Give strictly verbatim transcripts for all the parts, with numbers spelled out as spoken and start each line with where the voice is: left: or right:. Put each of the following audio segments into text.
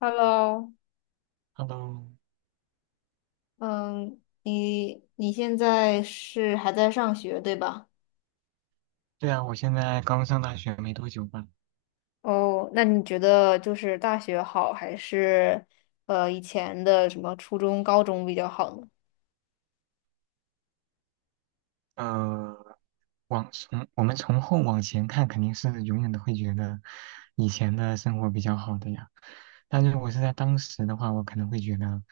left: Hello，
right: Hello，
left: 嗯，你你现在是还在上学，对吧？
right: 对啊，我现在刚上大学没多久吧。
left: 哦，那你觉得就是大学好，还是呃以前的什么初中、高中比较好呢？
right: 呃，往从我们从后往前看，肯定是永远都会觉得以前的生活比较好的呀。但是，我是在当时的话，我可能会觉得，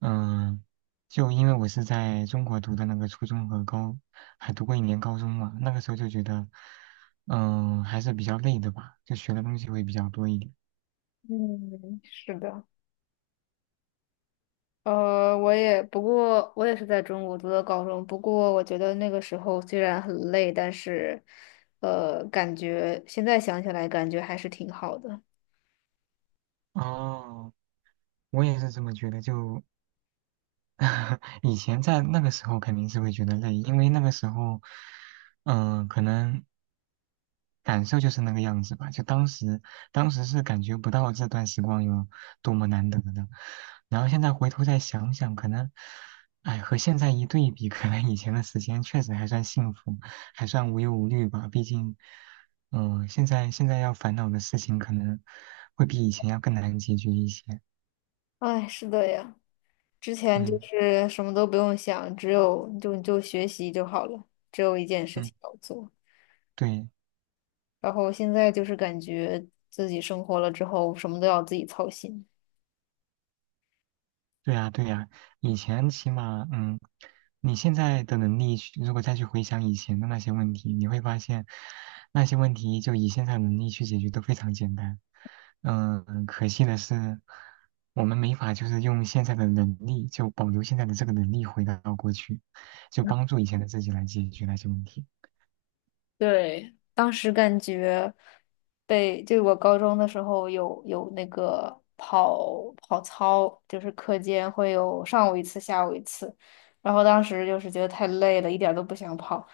right: 嗯、就因为我是在中国读的那个初中和高，还读过一年高中嘛，那个时候就觉得，嗯、还是比较累的吧，就学的东西会比较多一点。
left: 嗯，是的，呃，我也不过我也是在中国读的高中，不过我觉得那个时候虽然很累，但是呃，感觉现在想起来感觉还是挺好的。
right: 哦，我也是这么觉得，就 以前在那个时候肯定是会觉得累，因为那个时候，嗯、可能感受就是那个样子吧。就当时，当时是感觉不到这段时光有多么难得的。然后现在回头再想想，可能，哎，和现在一对比，可能以前的时间确实还算幸福，还算无忧无虑吧。毕竟，嗯、现在现在要烦恼的事情可能会比以前要更难解决一些。
left: 哎，是的呀。之前就
right: 嗯
left: 是什么都不用想，只有就就学习就好了，只有一件事
right: 嗯，
left: 情要做。
right: 对。
left: 然后现在就是感觉自己生活了之后，什么都要自己操心。
right: 对呀，对呀，以前起码，嗯，你现在的能力去如果再去回想以前的那些问题，你会发现，那些问题就以现在的能力去解决都非常简单。嗯，可惜的是，我们没法就是用现在的能力，就保留现在的这个能力回到过去，就帮助以前的自己来解决那些问题。
left: 对，当时感觉被，就我高中的时候有有那个跑跑操，就是课间会有上午一次，下午一次，然后当时就是觉得太累了，一点儿都不想跑，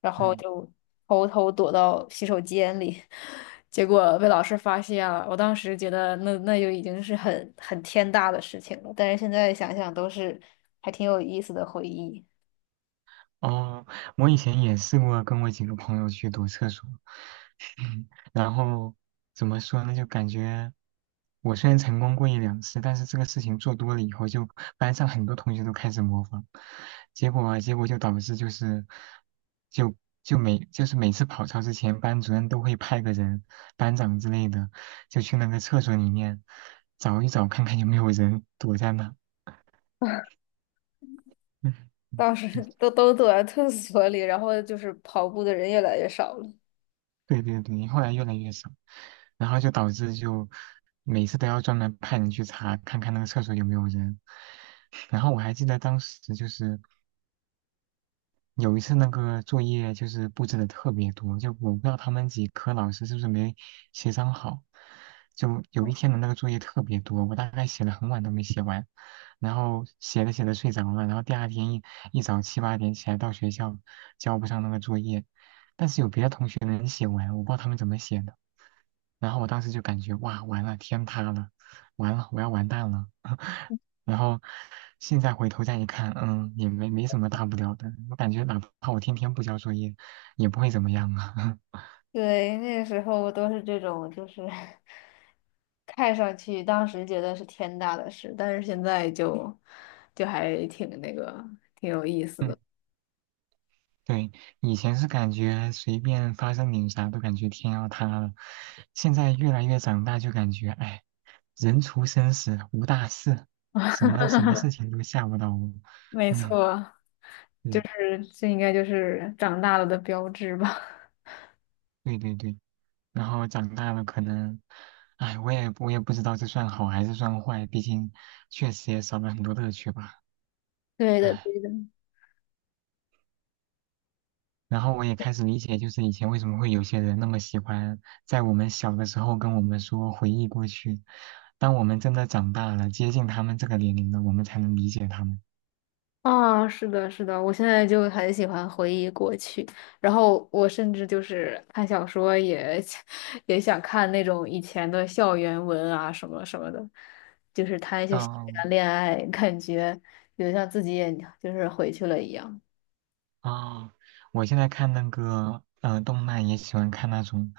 left: 然后
right: 嗯
left: 就偷偷躲到洗手间里，结果被老师发现了。我当时觉得那那就已经是很很天大的事情了，但是现在想想都是还挺有意思的回忆。
right: 哦，我以前也试过跟我几个朋友去躲厕所，然后怎么说呢？就感觉我虽然成功过一两次，但是这个事情做多了以后，就班上很多同学都开始模仿，结果啊结果就导致就是就就每就是每次跑操之前，班主任都会派个人，班长之类的，就去那个厕所里面找一找，看看有没有人躲在那。
left: 当时 都都躲在厕所里，然后就是跑步的人越来越少了。
right: 对对对，后来越来越少，然后就导致就每次都要专门派人去查，看看那个厕所有没有人。然后我还记得当时就是，有一次那个作业就是布置的特别多，就我不知道他们几科老师是不是没协商好，就有一天的那个作业特别多，我大概写了很晚都没写完，然后写着写着睡着了，然后第二天一一早七八点起来到学校交不上那个作业，但是有别的同学能写完，我不知道他们怎么写的，然后我当时就感觉哇完了天塌了，完了我要完蛋了，然后现在回头再一看，嗯，也没没什么大不了的。我感觉哪怕我天天不交作业，也不会怎么样啊。
left: 对，那个时候都是这种，就是 看上去当时觉得是天大的事，但是现在就就还挺那个，挺有意思
right: 嗯，
left: 的。
right: 对，以前是感觉随便发生点啥都感觉天要塌了，现在越来越长大就感觉，哎，人除生死无大事，什么什么事情都吓不到我。
left: 没
right: 嗯，
left: 错，就
right: 对
left: 是这应该就是长大了的标志吧。
right: 对对对。然后长大了可能，哎，我也我也不知道这算好还是算坏，毕竟确实也少了很多乐趣吧。
left: 对的，
right: 唉。
left: 对的。
right: 然后我也开始理解，就是以前为什么会有些人那么喜欢在我们小的时候跟我们说回忆过去，当我们真的长大了，接近他们这个年龄了，我们才能理解他们。
left: 啊，是的，是的，我现在就很喜欢回忆过去，然后我甚至就是看小说也 也想看那种以前的校园文啊，什么什么的，就是谈一些校
right: 嗯、
left: 园恋爱，感觉有像自己也就是回去了一样。
right: 啊，我现在看那个呃动漫，也喜欢看那种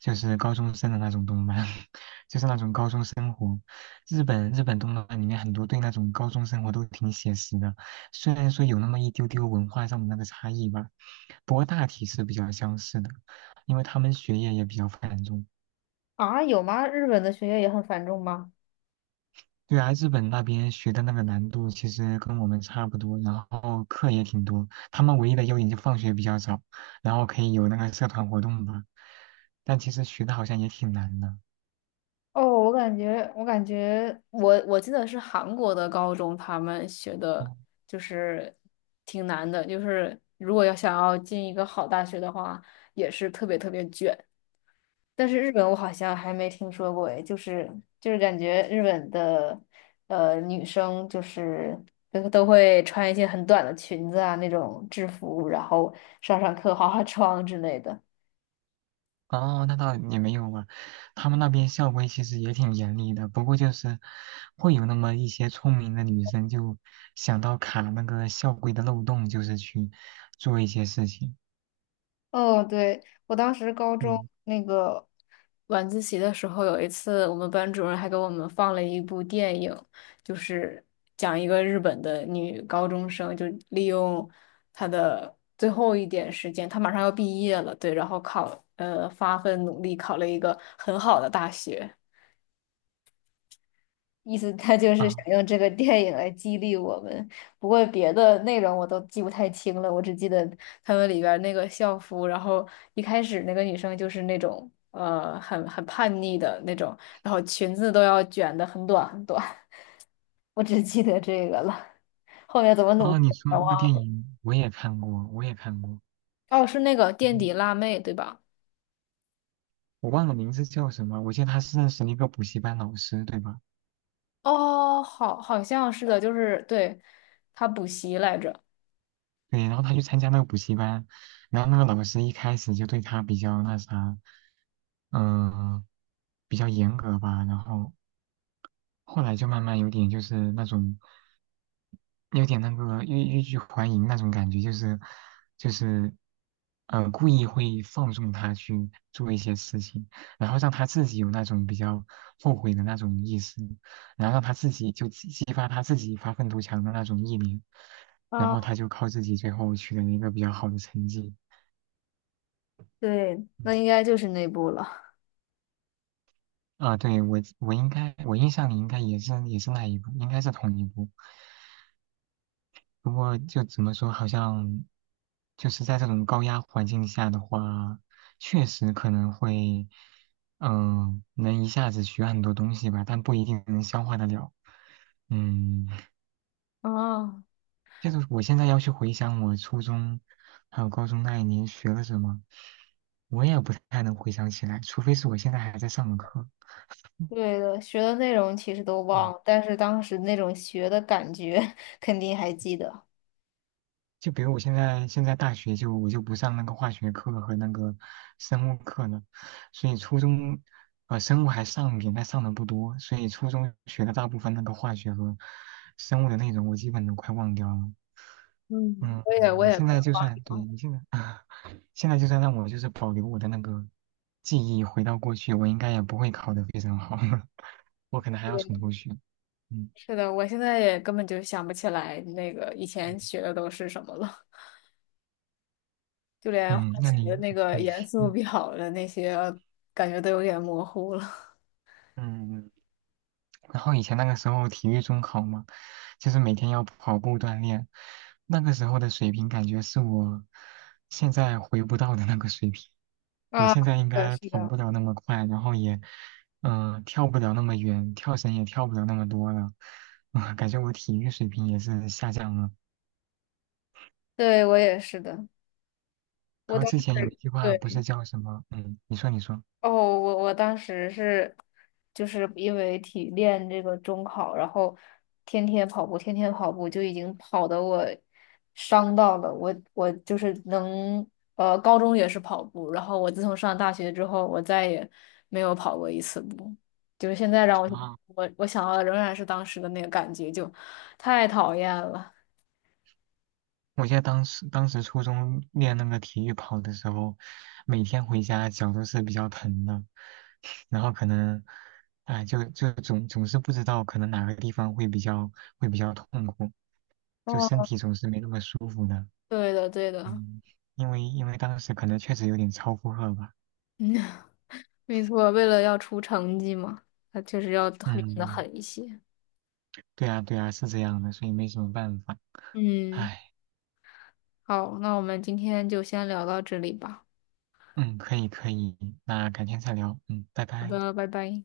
right: 就是高中生的那种动漫，就是那种高中生活。日本日本动漫里面很多对那种高中生活都挺写实的，虽然说有那么一丢丢文化上的那个差异吧，不过大体是比较相似的，因为他们学业也比较繁重。
left: 啊，有吗？日本的学业也很繁重吗？
right: 对啊，日本那边学的那个难度其实跟我们差不多，然后课也挺多。他们唯一的优点就放学比较早，然后可以有那个社团活动吧。但其实学的好像也挺难的。
left: 哦，我感觉，我感觉我，我记得是韩国的高中，他们学
right: 哦，
left: 的就是挺难的，就是如果要想要进一个好大学的话，也是特别特别卷。但是日本我好像还没听说过，诶，就是就是感觉日本的呃女生就是都都会穿一些很短的裙子啊那种制服，然后上上课化化妆之类的。
right: 哦，那倒也没有吧。他们那边校规其实也挺严厉的，不过就是会有那么一些聪明的女生就想到卡那个校规的漏洞，就是去做一些事情。
left: 哦，对，我当时高中
right: 对
left: 那个晚自习的时候，有一次我们班主任还给我们放了一部电影，就是讲一个日本的女高中生，就利用她的最后一点时间，她马上要毕业了，对，然后考，呃，发奋努力考了一个很好的大学。意思他就是
right: 啊，
left: 想用这个电影来激励我们。不过别的内容我都记不太清了，我只记得他们里边儿那个校服，然后一开始那个女生就是那种呃很很叛逆的那种，然后裙子都要卷的很短很短。我只记得这个了，后面怎么努
right: 哦，
left: 力
right: 你
left: 我
right: 说
left: 全
right: 那个电
left: 忘了。
right: 影我也看过，我也看过。
left: 哦，是那个垫
right: 嗯，
left: 底辣妹对吧？
right: 我忘了名字叫什么，我记得他是认识了一个补习班老师，对吧？
left: 哦，好，好像是的，就是对，她补习来着。
right: 对，然后他去参加那个补习班，然后那个老师一开始就对他比较那啥，嗯、比较严格吧，然后后来就慢慢有点就是那种，有点那个欲欲拒还迎那种感觉，就是就是，呃，故意会放纵他去做一些事情，然后让他自己有那种比较后悔的那种意识，然后让他自己就激激发他自己发愤图强的那种意念，然
left: 啊，
right: 后他就靠自己最后取得了一个比较好的成绩。
left: 对，
right: 嗯
left: 那应该就是那部了。
right: 啊，对，我我应该我印象里应该也是也是那一部，应该是同一部。不过就怎么说，好像就是在这种高压环境下的话，确实可能会，嗯、能一下子学很多东西吧，但不一定能消化得了。嗯，
left: 啊。
right: 就是我现在要去回想我初中还有高中那一年学了什么，我也不太能回想起来，除非是我现在还在上的课。
left: 对的，学的内容其实都忘了，
right: 嗯，
left: 但是当时那种学的感觉 肯定还记得。
right: 就比如我现在现在大学就我就不上那个化学课和那个生物课了，所以初中呃生物还上一点，但上的不多，所以初中学的大部分那个化学和生物的内容我基本都快忘掉了。
left: 嗯，
right: 嗯，
left: 我也我
right: 你
left: 也
right: 现
left: 快
right: 在就
left: 忘
right: 算
left: 掉
right: 对
left: 了。
right: 你现在 现在就算让我就是保留我的那个记忆回到过去，我应该也不会考得非常好，我可能还要从
left: 对，
right: 头学。嗯
left: 是的，我现在也根本就想不起来那个以
right: 嗯
left: 前学的都是什么了，就连化
right: 嗯，那
left: 学
right: 你
left: 那个
right: 对
left: 元素
right: 嗯
left: 表的那些，感觉都有点模糊了。
right: 嗯嗯。然后以前那个时候体育中考嘛，就是每天要跑步锻炼，那个时候的水平感觉是我现在回不到的那个水平。我
left: 啊，是
right: 现在应
left: 的，
right: 该
left: 是
right: 跑
left: 的，
right: 不了那么快，然后也，嗯、跳不了那么远，跳绳也跳不了那么多了，啊，感觉我体育水平也是下降了。
left: 对，我也是的，
right: 然
left: 我
right: 后
left: 当时。
right: 之前有一句话不
left: 对。
right: 是叫什么，嗯，你说你说。
left: 哦，我我当时是，就是因为体练这个中考，然后天天跑步，天天跑步，就已经跑得我伤到了我，我就是能，呃，高中也是跑步，然后我自从上大学之后，我再也没有跑过一次步，就是现在让我去
right: 啊。
left: 我我想到的仍然是当时的那个感觉，就太讨厌了。
right: 我记得当时当时初中练那个体育跑的时候，每天回家脚都是比较疼的，然后可能，哎，就就总总是不知道可能哪个地方会比较会比较痛苦，就身
left: 哦，
right: 体总是没那么舒服的。
left: 对的，对的，
right: 嗯，因为因为当时可能确实有点超负荷吧。
left: 嗯，没错，为了要出成绩嘛，他确实要狠的得
right: 嗯，
left: 狠一些。
right: 对啊对啊，是这样的，所以没什么办法。
left: 嗯，
right: 唉，
left: 好，那我们今天就先聊到这里吧。
right: 嗯，可以可以，那改天再聊。嗯，拜
left: 好
right: 拜。
left: 的，拜拜。